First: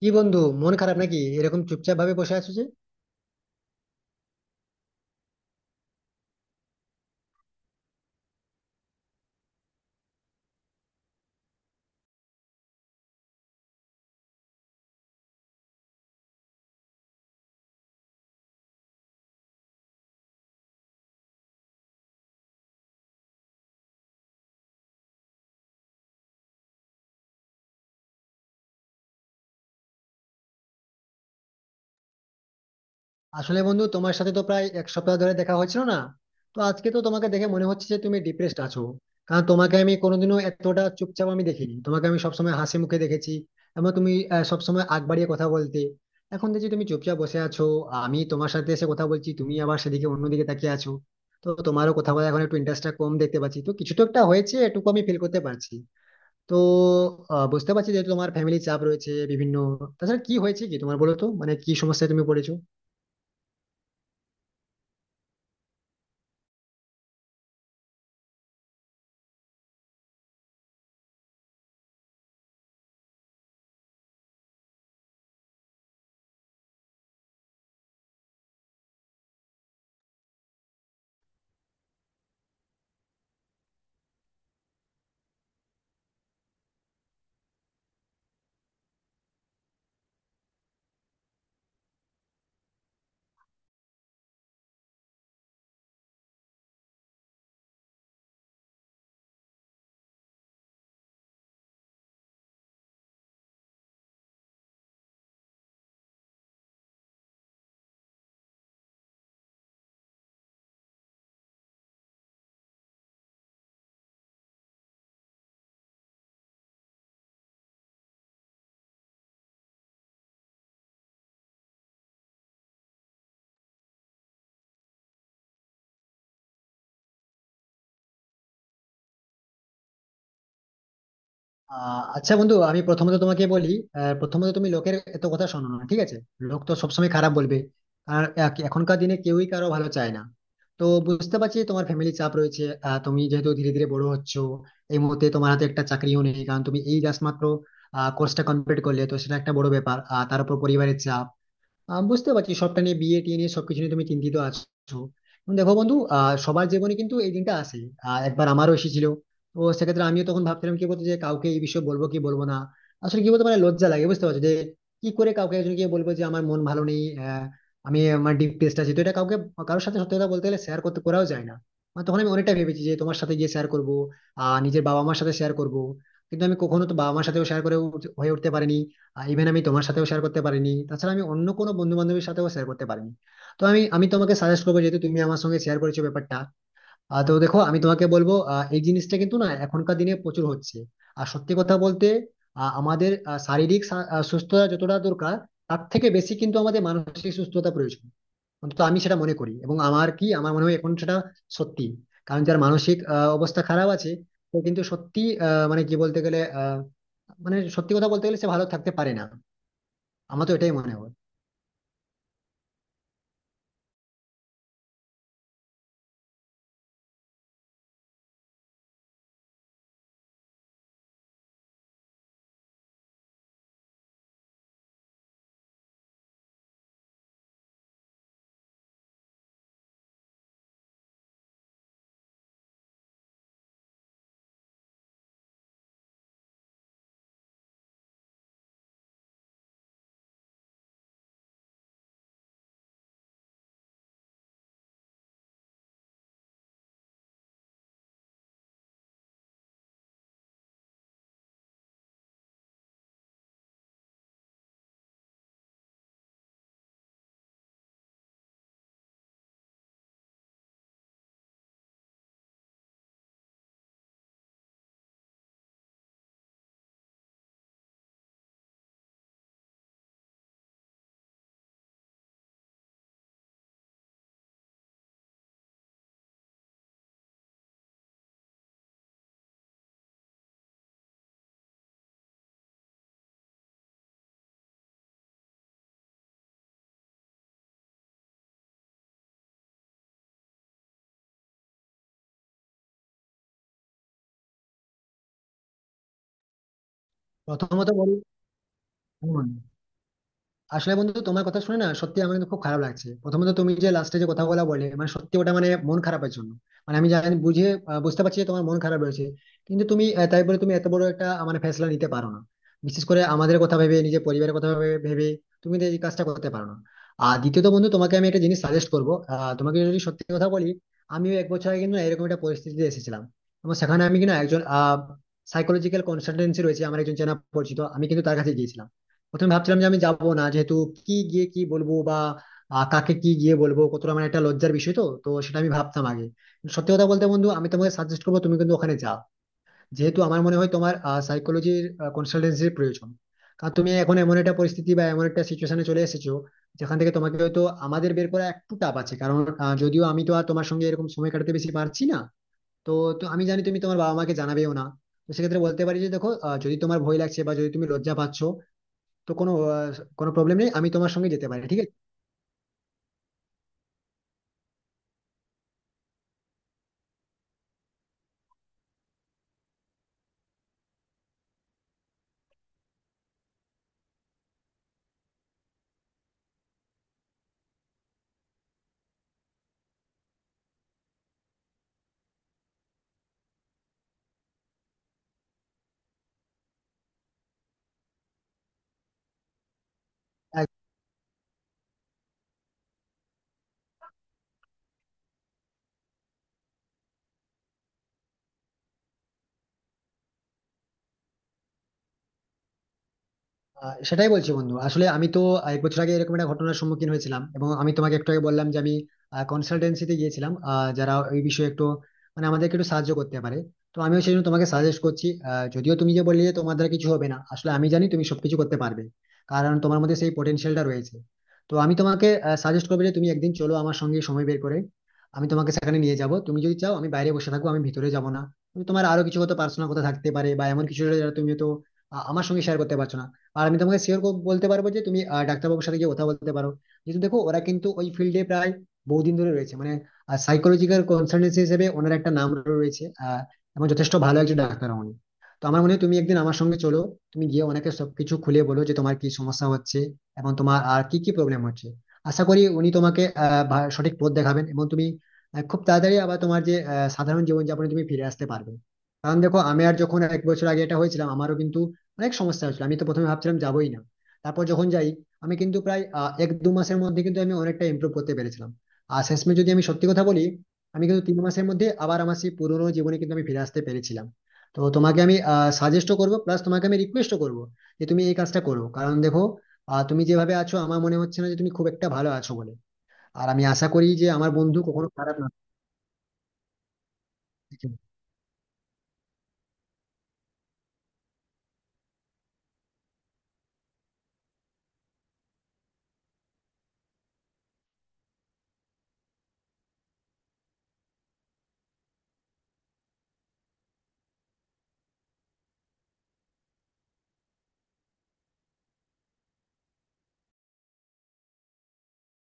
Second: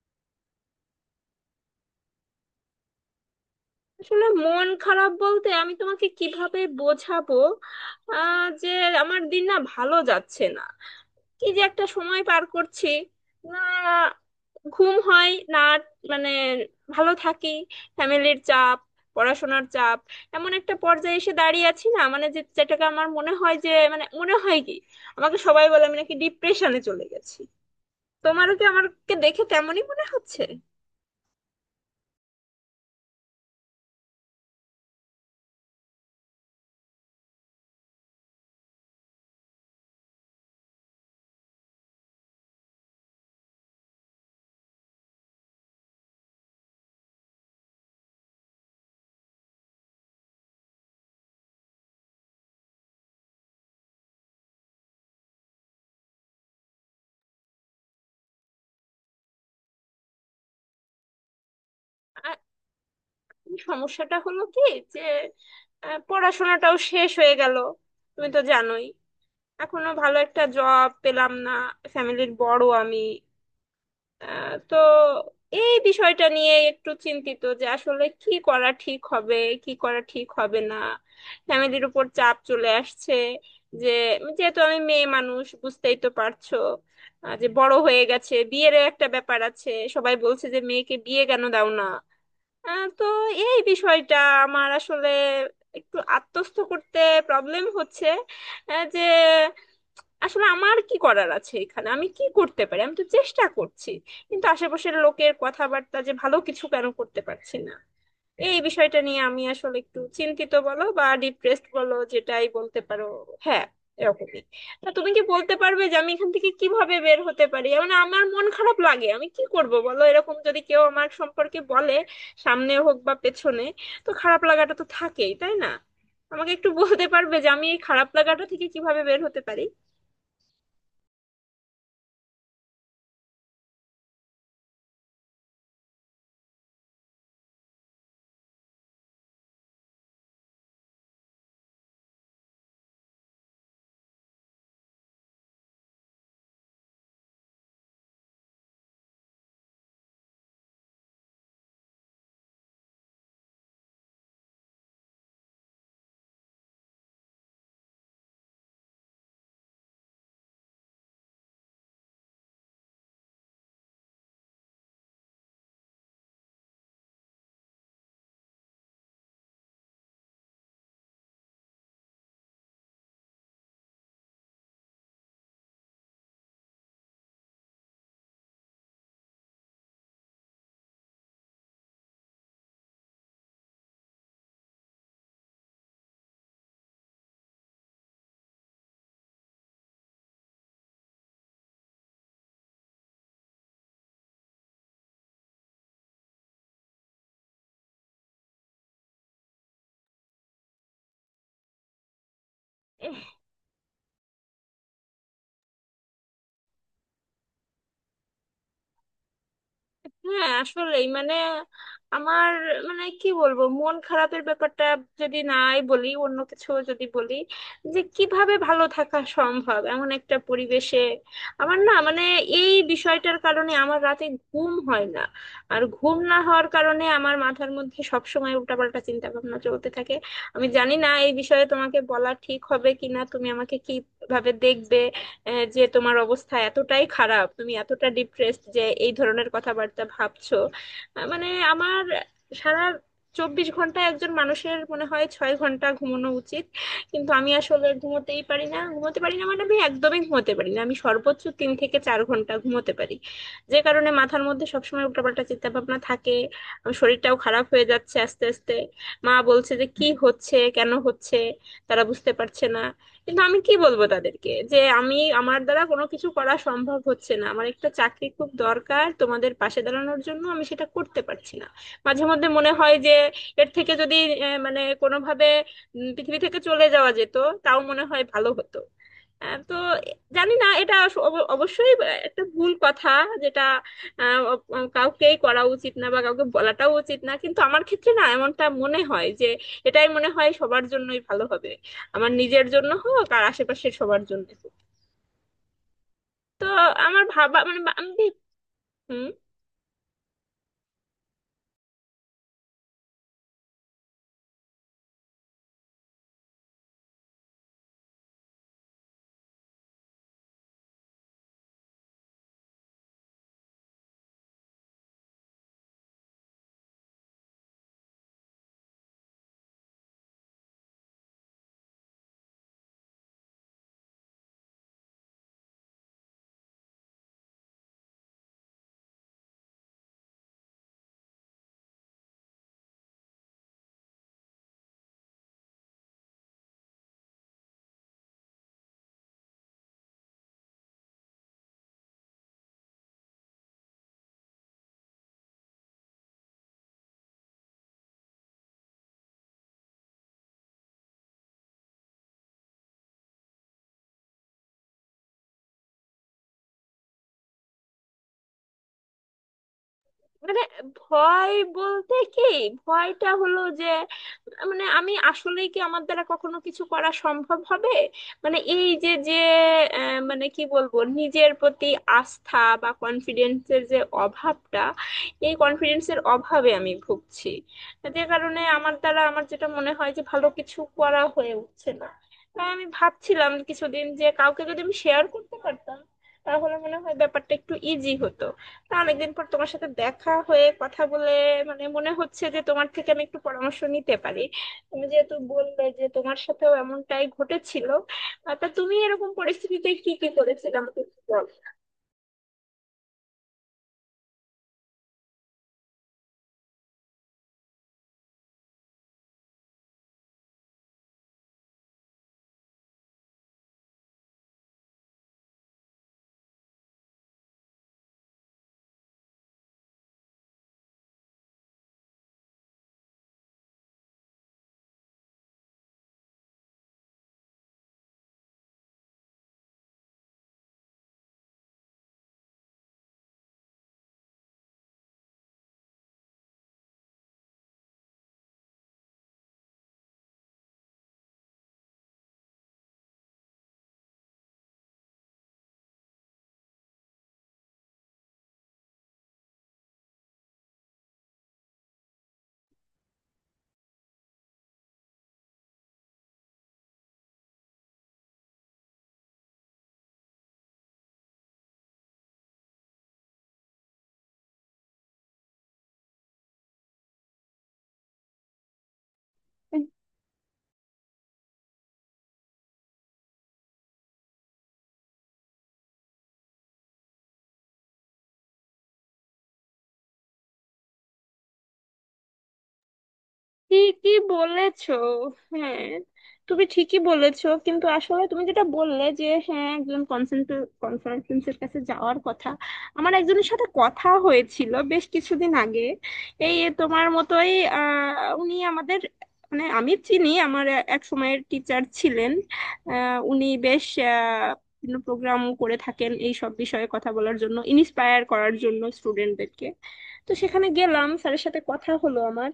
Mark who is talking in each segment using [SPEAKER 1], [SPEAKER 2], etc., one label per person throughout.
[SPEAKER 1] কি বন্ধু, মন খারাপ নাকি? এরকম চুপচাপ ভাবে বসে আছো যে।
[SPEAKER 2] আসলে মন খারাপ বলতে আমি তোমাকে কিভাবে বোঝাবো যে আমার দিন না ভালো যাচ্ছে না। কি যে একটা সময় পার করছি। না, ঘুম হয় না। মানে ভালো থাকি। ফ্যামিলির চাপ, পড়াশোনার চাপ। এমন একটা পর্যায়ে এসে দাঁড়িয়ে আছি না মানে যে যেটাকে আমার মনে হয় যে মানে মনে হয় কি, আমাকে সবাই বলে আমি নাকি ডিপ্রেশনে চলে গেছি। তোমারও কি আমাকে দেখে তেমনই মনে হচ্ছে?
[SPEAKER 1] আসলে বন্ধু, তোমার সাথে তো প্রায় এক সপ্তাহ ধরে দেখা হচ্ছিল না। তো আজকে তো তোমাকে দেখে মনে হচ্ছে যে তুমি ডিপ্রেসড আছো। কারণ তোমাকে আমি কোনোদিনও এতটা চুপচাপ আমি দেখিনি, তোমাকে আমি সবসময় হাসি মুখে দেখেছি। এবং তুমি সবসময় আগ বাড়িয়ে কথা বলতে, এখন দেখছি তুমি চুপচাপ বসে আছো। আমি তোমার সাথে এসে কথা বলছি, তুমি আবার সেদিকে অন্যদিকে তাকিয়ে আছো। তো তোমারও কথা বলা এখন একটু ইন্টারেস্টটা কম দেখতে পাচ্ছি, তো কিছু তো একটা হয়েছে এটুকু আমি ফিল করতে পারছি। তো বুঝতে পারছি যে তোমার ফ্যামিলি চাপ রয়েছে বিভিন্ন। তাছাড়া কি হয়েছে কি তোমার, বলো তো, মানে কি সমস্যায় তুমি পড়েছো?
[SPEAKER 2] সমস্যাটা হলো কি, যে পড়াশোনাটাও শেষ হয়ে গেল। তুমি তো জানোই এখনো ভালো একটা জব পেলাম না। ফ্যামিলির বড় আমি। তো এই বিষয়টা নিয়ে একটু চিন্তিত, যে আসলে কি করা ঠিক হবে কি করা ঠিক হবে না। ফ্যামিলির উপর চাপ চলে আসছে যে যেহেতু আমি মেয়ে মানুষ বুঝতেই তো পারছো, যে বড় হয়ে গেছে, বিয়ের একটা ব্যাপার আছে। সবাই বলছে যে মেয়েকে বিয়ে কেন দাও না। তো এই বিষয়টা আমার আসলে একটু আত্মস্থ করতে প্রবলেম হচ্ছে। যে আসলে আমার কি করার আছে এখানে, আমি কি করতে পারি, আমি তো চেষ্টা করছি। কিন্তু আশেপাশের লোকের কথাবার্তা, যে ভালো কিছু কেন করতে পারছি না। এই বিষয়টা নিয়ে আমি আসলে একটু চিন্তিত বলো বা ডিপ্রেসড বলো, যেটাই বলতে পারো। হ্যাঁ, এরকমই। তা তুমি কি বলতে পারবে যে আমি এখান থেকে কিভাবে বের হতে পারি? মানে আমার মন খারাপ লাগে, আমি কি করব বলো, এরকম যদি কেউ আমার সম্পর্কে বলে সামনে হোক বা পেছনে, তো খারাপ লাগাটা তো থাকেই তাই না? আমাকে একটু বলতে পারবে যে আমি এই খারাপ লাগাটা থেকে কিভাবে বের হতে পারি?
[SPEAKER 1] আচ্ছা বন্ধু, আমি প্রথমত তোমাকে বলি, প্রথমত তুমি লোকের এত কথা শোনো না, ঠিক আছে। লোক তো সবসময় খারাপ বলবে। আর এখনকার দিনে কেউই কারো ভালো চায় না। তো বুঝতে পারছি তোমার ফ্যামিলি চাপ রয়েছে। তুমি যেহেতু ধীরে ধীরে বড় হচ্ছ, এই মুহূর্তে তোমার হাতে একটা চাকরিও নেই, কারণ তুমি এই জাস্ট মাত্র কোর্সটা কমপ্লিট করলে, তো সেটা একটা বড় ব্যাপার, আর তার উপর পরিবারের চাপ। বুঝতে পারছি সবটা নিয়ে, বিয়ে টিয়ে নিয়ে সবকিছু নিয়ে তুমি চিন্তিত আছো। এখন দেখো বন্ধু, সবার জীবনে কিন্তু এই দিনটা আসে। একবার আমারও এসেছিল। তো সেক্ষেত্রে আমিও তখন ভাবছিলাম, কি বলতো, যে কাউকে এই বিষয়ে বলবো কি বলবো না। আসলে কি বলতো, মানে লজ্জা লাগে, বুঝতে পারছো যে কি করে কাউকে একজনকে বলবো যে আমার মন ভালো নেই। আমি আমার ডিপ টেস্ট আছে, তো এটা কাউকে, কারোর সাথে সত্যি কথা বলতে গেলে শেয়ার করতে করাও যায় না। আর তখন আমি অনেকটা ভেবেছি যে তোমার সাথে গিয়ে শেয়ার করবো, নিজের বাবা মার সাথে শেয়ার করবো। কিন্তু আমি কখনো তো বাবা মার সাথেও শেয়ার করে হয়ে উঠতে পারিনি। ইভেন আমি তোমার সাথেও শেয়ার করতে পারিনি, তাছাড়া আমি অন্য কোনো বন্ধু বান্ধবের সাথেও শেয়ার করতে পারিনি। তো আমি আমি তোমাকে সাজেস্ট করবো, যেহেতু তুমি আমার সঙ্গে শেয়ার করেছো ব্যাপারটা। তো দেখো আমি তোমাকে বলবো, এই জিনিসটা কিন্তু না এখনকার দিনে প্রচুর হচ্ছে। আর সত্যি কথা বলতে, আমাদের শারীরিক সুস্থতা যতটা দরকার, তার থেকে বেশি কিন্তু আমাদের মানসিক সুস্থতা প্রয়োজন। অন্তত আমি সেটা মনে করি, এবং আমার কি আমার মনে হয় এখন সেটা সত্যি। কারণ যার মানসিক অবস্থা খারাপ আছে, সে কিন্তু সত্যি, আহ, মানে কি বলতে গেলে আহ, মানে সত্যি কথা বলতে গেলে সে ভালো থাকতে পারে না। আমার
[SPEAKER 2] হ্যাঁ
[SPEAKER 1] তো এটাই মনে
[SPEAKER 2] আসলেই
[SPEAKER 1] হয়।
[SPEAKER 2] মানে আমার, মানে কি বলবো মন খারাপের ব্যাপারটা যদি নাই বলি, অন্য কিছু যদি বলি যে কিভাবে ভালো থাকা সম্ভব এমন একটা পরিবেশে। আমার না মানে এই বিষয়টার কারণে আমার রাতে ঘুম হয় না। আর ঘুম না হওয়ার কারণে আমার মাথার মধ্যে সবসময় উল্টাপাল্টা চিন্তা ভাবনা চলতে থাকে। আমি জানি না এই বিষয়ে তোমাকে বলা ঠিক হবে কিনা, তুমি আমাকে কিভাবে দেখবে যে তোমার অবস্থা এতটাই খারাপ তুমি এতটা ডিপ্রেসড যে এই ধরনের কথাবার্তা ভাবছো। মানে আমার সারা 24 ঘন্টা একজন মানুষের মনে হয় 6 ঘন্টা ঘুমানো উচিত। কিন্তু আমি আসলে ঘুমোতেই পারি না, ঘুমোতে পারি না মানে আমি একদমই ঘুমোতে পারি না, আমি সর্বোচ্চ 3 থেকে 4 ঘন্টা ঘুমোতে পারি। যে কারণে মাথার মধ্যে সবসময় উল্টাপাল্টা চিন্তা ভাবনা থাকে। আমার শরীরটাও খারাপ হয়ে যাচ্ছে আস্তে আস্তে। মা বলছে যে কি হচ্ছে কেন হচ্ছে, তারা বুঝতে পারছে না। কিন্তু আমি কি বলবো তাদেরকে যে আমি আমার দ্বারা কোনো কিছু করা সম্ভব হচ্ছে না, আমার একটা চাকরি খুব দরকার তোমাদের পাশে দাঁড়ানোর জন্য, আমি সেটা করতে পারছি না। মাঝে মধ্যে মনে হয় যে এর থেকে যদি মানে কোনোভাবে পৃথিবী থেকে চলে যাওয়া যেত তাও মনে হয় ভালো হতো। তো জানি না এটা অবশ্যই একটা ভুল কথা। যেটা কাউকেই করা উচিত না বা কাউকে বলাটাও উচিত না, কিন্তু আমার ক্ষেত্রে না এমনটা মনে হয় যে এটাই মনে হয় সবার জন্যই ভালো হবে। আমার নিজের জন্য হোক আর আশেপাশের সবার জন্য হোক। তো আমার ভাবা মানে
[SPEAKER 1] প্রথমত
[SPEAKER 2] আমি
[SPEAKER 1] বলি,
[SPEAKER 2] হুম।
[SPEAKER 1] আমি মনে হয়। আসলে বন্ধু, তোমার কথা শুনে না সত্যি আমার কিন্তু খুব খারাপ লাগছে। প্রথমত তুমি যে লাস্টে যে কথাগুলো বলে, মানে সত্যি ওটা, মানে মন খারাপের জন্য মানে আমি জানি, বুঝতে পারছি যে তোমার মন খারাপ রয়েছে। কিন্তু তুমি, তাই বলে তুমি এত বড় একটা মানে ফেসলা নিতে পারো না। বিশেষ করে আমাদের কথা ভেবে, নিজের পরিবারের কথা ভেবে ভেবে তুমি তো এই কাজটা করতে পারো না। আর দ্বিতীয়ত বন্ধু, তোমাকে আমি একটা জিনিস সাজেস্ট করবো, তোমাকে যদি সত্যি কথা বলি, আমিও এক বছর আগে কিন্তু না এরকম একটা পরিস্থিতিতে এসেছিলাম। এবং সেখানে আমি কিনা একজন সাইকোলজিক্যাল কনসালটেন্সি রয়েছে আমার একজন চেনা পরিচিত, আমি কিন্তু তার কাছে গিয়েছিলাম। প্রথমে ভাবছিলাম যে আমি যাবো না, যেহেতু কি গিয়ে কি বলবো, বা কাকে কি গিয়ে বলবো, কতটা মানে একটা লজ্জার বিষয় তো তো সেটা আমি ভাবতাম আগে। কিন্তু সত্যি কথা বলতে বন্ধু, আমি তোমাকে সাজেস্ট করবো তুমি কিন্তু ওখানে যাও। যেহেতু আমার মনে হয় তোমার সাইকোলজির কনসালটেন্সির প্রয়োজন। কারণ তুমি এখন এমন একটা পরিস্থিতি বা এমন একটা সিচুয়েশনে চলে এসেছো, যেখান থেকে তোমাকে হয়তো আমাদের বের করা একটু টাফ আছে। কারণ যদিও আমি তো আর তোমার সঙ্গে এরকম সময় কাটাতে বেশি পারছি না। তো তো আমি জানি তুমি তোমার বাবা মাকে জানাবেও না। তো সেক্ষেত্রে বলতে পারি যে দেখো, যদি তোমার ভয় লাগছে বা যদি তুমি লজ্জা পাচ্ছ, তো কোনো প্রবলেম
[SPEAKER 2] মানে
[SPEAKER 1] নেই, আমি তোমার সঙ্গে যেতে
[SPEAKER 2] ভয়
[SPEAKER 1] পারি ঠিক
[SPEAKER 2] বলতে কি, ভয়টা হলো যে মানে আমি আসলেই কি আমার দ্বারা কখনো কিছু করা সম্ভব হবে। মানে এই যে যে মানে কি বলবো নিজের প্রতি আস্থা বা কনফিডেন্সের যে অভাবটা, এই কনফিডেন্সের অভাবে আমি ভুগছি, যে কারণে আমার দ্বারা আমার যেটা মনে হয় যে ভালো কিছু করা হয়ে উঠছে না। তাই আমি ভাবছিলাম কিছুদিন যে কাউকে যদি আমি শেয়ার করতে পারতাম তাহলে মনে হয় ব্যাপারটা একটু ইজি হতো। তা অনেকদিন পর তোমার সাথে দেখা হয়ে
[SPEAKER 1] আছে।
[SPEAKER 2] কথা বলে মানে মনে হচ্ছে যে তোমার থেকে আমি একটু পরামর্শ নিতে পারি। তুমি যেহেতু বললে যে তোমার সাথেও এমনটাই ঘটেছিল, তা তুমি এরকম পরিস্থিতিতে কি কি করেছিলে আমাকে একটু বলো।
[SPEAKER 1] সেটাই বলছি বন্ধু, আসলে আমি তো এক বছর আগে এরকম একটা ঘটনার সম্মুখীন হয়েছিলাম, এবং আমি তোমাকে একটু আগে বললাম যে আমি কনসালটেন্সিতে গিয়েছিলাম, যারা এই বিষয়ে একটু মানে আমাদেরকে একটু সাহায্য করতে পারে। তো আমিও সেই জন্য তোমাকে সাজেস্ট করছি। যদিও তুমি যে বললে যে তোমার দ্বারা কিছু হবে না, আসলে আমি জানি তুমি সবকিছু করতে পারবে, কারণ তোমার মধ্যে সেই পোটেনশিয়ালটা রয়েছে। তো আমি তোমাকে সাজেস্ট করবো যে তুমি একদিন চলো আমার সঙ্গে সময় বের করে। আমি তোমাকে সেখানে নিয়ে যাব, তুমি যদি চাও আমি বাইরে বসে থাকবো, আমি ভিতরে যাব না। তুমি তোমার আরো কিছু হয়তো পার্সোনাল কথা থাকতে পারে বা এমন কিছু যেটা তুমি তো আমার সঙ্গে শেয়ার করতে পারছো না। আর আমি তোমাকে শিওর বলতে পারবো যে তুমি ডাক্তারবাবুর সাথে গিয়ে কথা বলতে পারো। কিন্তু দেখো ওরা কিন্তু ওই ফিল্ডে প্রায় বহুদিন ধরে রয়েছে, মানে সাইকোলজিক্যাল কনসালটেন্সি হিসেবে ওনার একটা নাম রয়েছে, এবং যথেষ্ট ভালো একজন ডাক্তার উনি। তো আমার মনে হয় তুমি একদিন আমার সঙ্গে চলো, তুমি গিয়ে ওনাকে সবকিছু খুলে বলো যে তোমার কি সমস্যা হচ্ছে এবং তোমার আর কি কি প্রবলেম হচ্ছে। আশা করি উনি তোমাকে সঠিক পথ দেখাবেন, এবং তুমি খুব তাড়াতাড়ি আবার তোমার যে সাধারণ জীবনযাপনে তুমি ফিরে আসতে পারবে। কারণ দেখো, আমি আর যখন এক বছর আগে এটা হয়েছিলাম, আমারও কিন্তু অনেক সমস্যা হয়েছিল, আমি তো প্রথমে ভাবছিলাম যাবোই না। তারপর যখন যাই, আমি কিন্তু প্রায় এক দু মাসের মধ্যে কিন্তু আমি অনেকটা ইমপ্রুভ করতে পেরেছিলাম। আর শেষমেশ যদি আমি সত্যি কথা বলি, আমি কিন্তু তিন মাসের মধ্যে আবার আমার সেই পুরোনো জীবনে কিন্তু আমি ফিরে আসতে পেরেছিলাম। তো তোমাকে আমি সাজেস্টও করবো প্লাস তোমাকে আমি রিকোয়েস্টও করবো যে তুমি এই কাজটা করো। কারণ দেখো, তুমি যেভাবে আছো আমার মনে হচ্ছে না যে তুমি খুব একটা ভালো আছো বলে। আর আমি আশা করি
[SPEAKER 2] ঠিকই
[SPEAKER 1] যে আমার বন্ধু
[SPEAKER 2] বলেছো।
[SPEAKER 1] কখনো খারাপ
[SPEAKER 2] হ্যাঁ, তুমি ঠিকই বলেছো কিন্তু
[SPEAKER 1] না।
[SPEAKER 2] আসলে তুমি যেটা বললে যে হ্যাঁ, একজন কনসালটেন্সের কাছে যাওয়ার কথা। আমার একজনের সাথে কথা হয়েছিল বেশ কিছুদিন আগে এই তোমার মতোই। উনি আমাদের, মানে আমি চিনি, আমার এক সময়ের টিচার ছিলেন। উনি বেশ প্রোগ্রাম করে থাকেন এই সব বিষয়ে কথা বলার জন্য, ইন্সপায়ার করার জন্য স্টুডেন্টদেরকে। তো সেখানে গেলাম, স্যারের সাথে কথা হলো আমার।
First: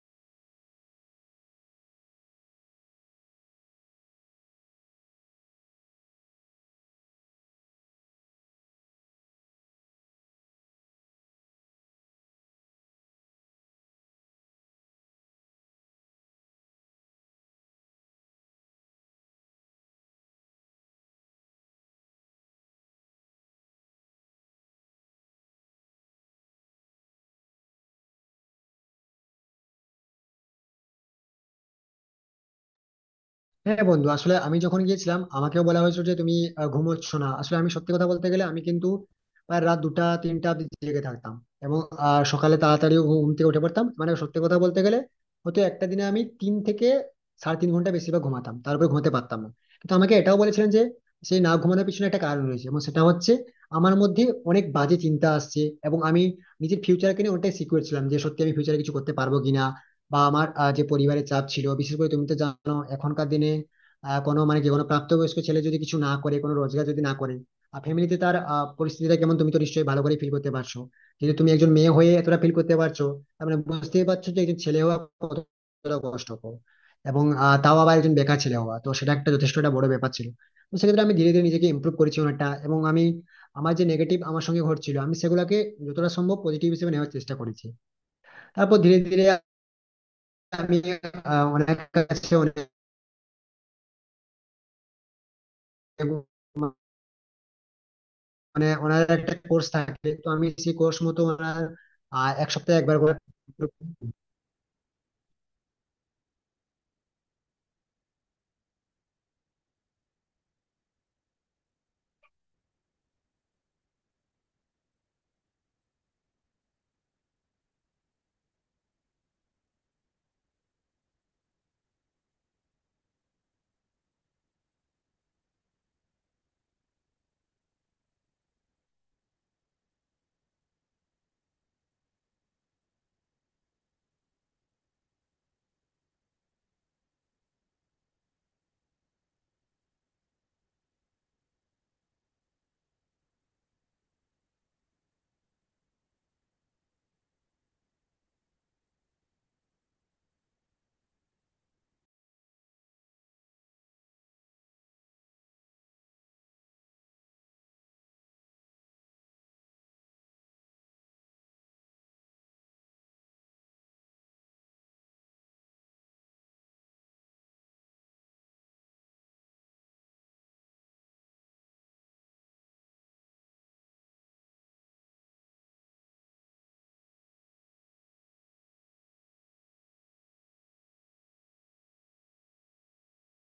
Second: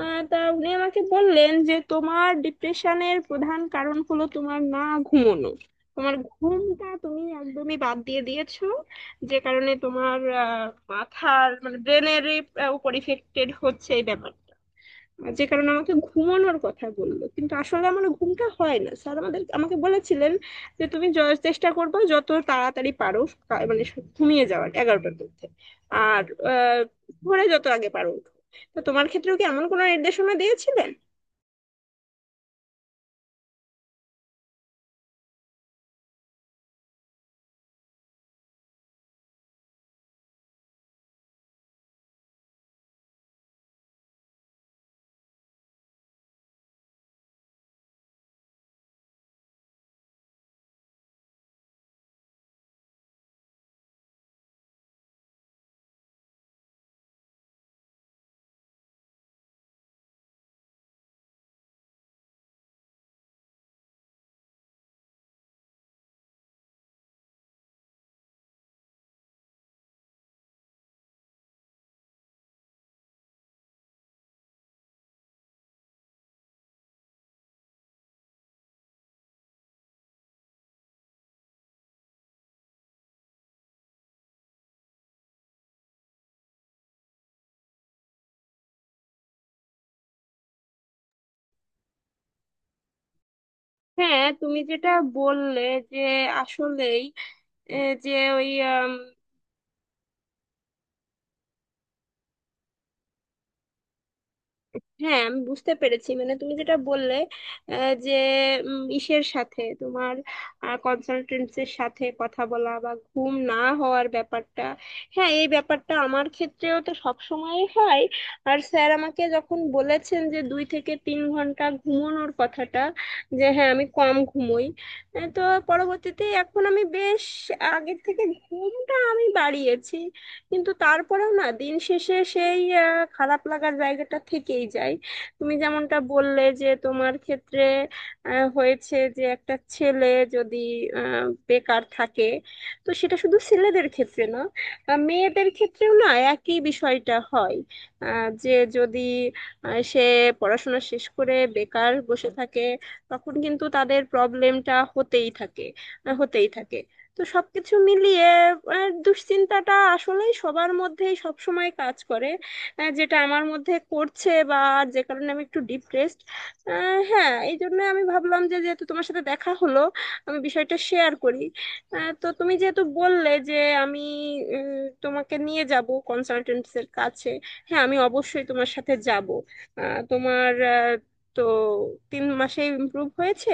[SPEAKER 2] তা উনি আমাকে বললেন যে তোমার ডিপ্রেশনের প্রধান কারণ হলো তোমার না ঘুমোনো। তোমার ঘুমটা তুমি একদমই বাদ দিয়ে দিয়েছো, যে কারণে তোমার মাথার মানে ব্রেনের উপর ইফেক্টেড হচ্ছে এই ব্যাপার। যে কারণে আমাকে ঘুমানোর কথা বললো, কিন্তু আসলে আমার ঘুমটা হয় না। স্যার আমাদের আমাকে বলেছিলেন যে তুমি চেষ্টা করবে যত তাড়াতাড়ি পারো মানে ঘুমিয়ে যাওয়ার 11টার মধ্যে। আর আহ, ভোরে যত আগে পারো উঠো। তো তোমার ক্ষেত্রেও কি এমন কোনো নির্দেশনা দিয়েছিলেন?
[SPEAKER 1] হ্যাঁ বন্ধু, আসলে আমি যখন গিয়েছিলাম, আমাকেও বলা হয়েছিল যে তুমি ঘুমোচ্ছ না। আসলে আমি সত্যি কথা বলতে গেলে আমি কিন্তু প্রায় রাত দুটা তিনটা অব্দি জেগে থাকতাম। এবং সকালে তাড়াতাড়ি ঘুম থেকে উঠে পড়তাম। মানে সত্যি কথা বলতে গেলে, হয়তো একটা দিনে আমি তিন থেকে সাড়ে তিন ঘন্টা বেশিরভাগ ঘুমাতাম, তারপরে ঘুমাতে পারতাম না। কিন্তু আমাকে এটাও বলেছিলেন যে সেই না ঘুমানোর পিছনে একটা কারণ রয়েছে, এবং সেটা হচ্ছে আমার মধ্যে অনেক বাজে চিন্তা আসছে। এবং আমি নিজের ফিউচারকে নিয়ে অনেকটাই সিকিউর ছিলাম যে সত্যি আমি ফিউচারে কিছু করতে পারবো কিনা। বা আমার যে পরিবারের চাপ ছিল, বিশেষ করে তুমি তো জানো এখনকার দিনে, কোনো মানে যে কোনো প্রাপ্তবয়স্ক ছেলে যদি কিছু না করে, কোনো রোজগার যদি না করে, ফ্যামিলিতে তার পরিস্থিতিটা কেমন তুমি তো নিশ্চয়ই ভালো করে ফিল করতে পারছো। কিন্তু তুমি একজন মেয়ে হয়ে এতটা ফিল করতে পারছো, তার মানে বুঝতেই পারছো যে একজন ছেলে হওয়া কতটা কষ্টকর। এবং তাও আবার একজন বেকার ছেলে হওয়া, তো সেটা একটা যথেষ্ট একটা বড় ব্যাপার ছিল। তো সেক্ষেত্রে আমি ধীরে ধীরে নিজেকে ইমপ্রুভ করেছি অনেকটা। এবং আমি আমার যে নেগেটিভ আমার সঙ্গে ঘটছিল আমি সেগুলোকে যতটা সম্ভব পজিটিভ হিসেবে নেওয়ার চেষ্টা করেছি। তারপর ধীরে ধীরে আমি ওনার কাছে অনেক
[SPEAKER 2] হ্যাঁ, তুমি যেটা বললে যে আসলেই এ, যে ওই,
[SPEAKER 1] মানে ওনার একটা কোর্স থাকে, তো আমি সেই কোর্স মতো ওনার এক সপ্তাহে একবার করে
[SPEAKER 2] হ্যাঁ আমি বুঝতে পেরেছি মানে তুমি যেটা বললে যে ইসের সাথে তোমার কনসালটেন্সের সাথে কথা বলা বা ঘুম না হওয়ার ব্যাপারটা। হ্যাঁ এই ব্যাপারটা আমার ক্ষেত্রেও তো সব সময় হয়। আর স্যার আমাকে যখন বলেছেন যে 2 থেকে 3 ঘন্টা ঘুমানোর কথাটা, যে হ্যাঁ আমি কম ঘুমোই। তো পরবর্তীতে এখন আমি বেশ আগের থেকে ঘুমটা আমি বাড়িয়েছি। কিন্তু তারপরেও না দিন শেষে সেই খারাপ লাগার জায়গাটা থেকেই যায়। তুমি যেমনটা বললে যে তোমার ক্ষেত্রে হয়েছে যে একটা ছেলে যদি বেকার থাকে, তো সেটা শুধু ছেলেদের ক্ষেত্রে না, মেয়েদের ক্ষেত্রেও না, একই বিষয়টা হয়। যে যদি সে পড়াশোনা শেষ করে বেকার বসে থাকে তখন কিন্তু তাদের প্রবলেমটা হতেই থাকে, হতেই থাকে। তো সবকিছু মিলিয়ে দুশ্চিন্তাটা আসলেই সবার মধ্যেই সব সময় কাজ করে, যেটা আমার মধ্যে করছে, বা যে কারণে আমি একটু ডিপ্রেসড। হ্যাঁ, এই জন্য আমি ভাবলাম যে যেহেতু তোমার সাথে দেখা হলো আমি বিষয়টা শেয়ার করি। তো তুমি যেহেতু বললে যে আমি তোমাকে নিয়ে যাব কনসালটেন্টস এর কাছে, হ্যাঁ আমি অবশ্যই তোমার সাথে যাব। আহ, তোমার আহ, তো 3 মাসে ইমপ্রুভ হয়েছে,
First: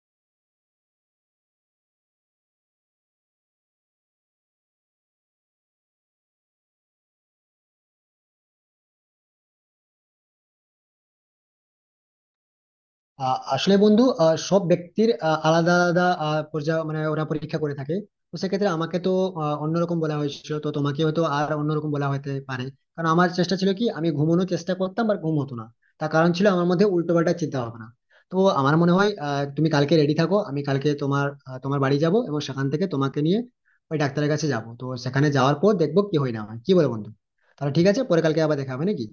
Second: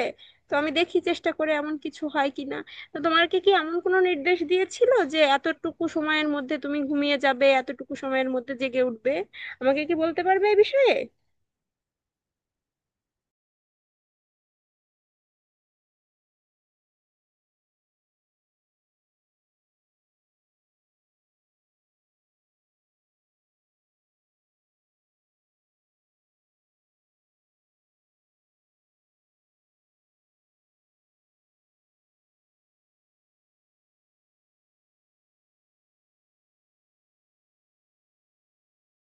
[SPEAKER 2] তো আমি দেখি চেষ্টা করে এমন কিছু হয় কিনা। তো তোমাকে কি এমন কোনো নির্দেশ দিয়েছিল যে এতটুকু সময়ের মধ্যে তুমি ঘুমিয়ে যাবে, এতটুকু সময়ের মধ্যে জেগে উঠবে? আমাকে কি বলতে পারবে এই বিষয়ে?
[SPEAKER 1] আহ, আসলে বন্ধু, সব ব্যক্তির আলাদা আলাদা পর্যায়ে মানে ওরা পরীক্ষা করে থাকে। তো সেক্ষেত্রে আমাকে তো অন্যরকম বলা হয়েছিল, তো তোমাকে হয়তো আর অন্যরকম বলা হতে পারে। কারণ আমার চেষ্টা ছিল কি আমি ঘুমানোর চেষ্টা করতাম বাট ঘুম হতো না। তার কারণ ছিল আমার মধ্যে উল্টোপাল্টা চিন্তা ভাবনা। তো আমার মনে হয় তুমি কালকে রেডি থাকো, আমি কালকে তোমার বাড়ি যাব এবং সেখান থেকে তোমাকে নিয়ে ওই ডাক্তারের কাছে যাব। তো সেখানে যাওয়ার পর দেখবো কি হয় না হয়, কি বলে বন্ধু। তাহলে ঠিক আছে, পরে কালকে আবার দেখা হবে নাকি?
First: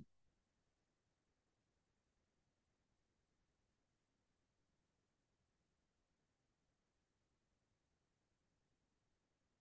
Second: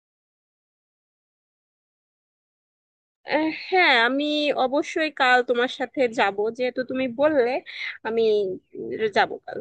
[SPEAKER 2] হ্যাঁ আমি অবশ্যই কাল তোমার সাথে যাব যেহেতু তুমি বললে, আমি যাব কাল।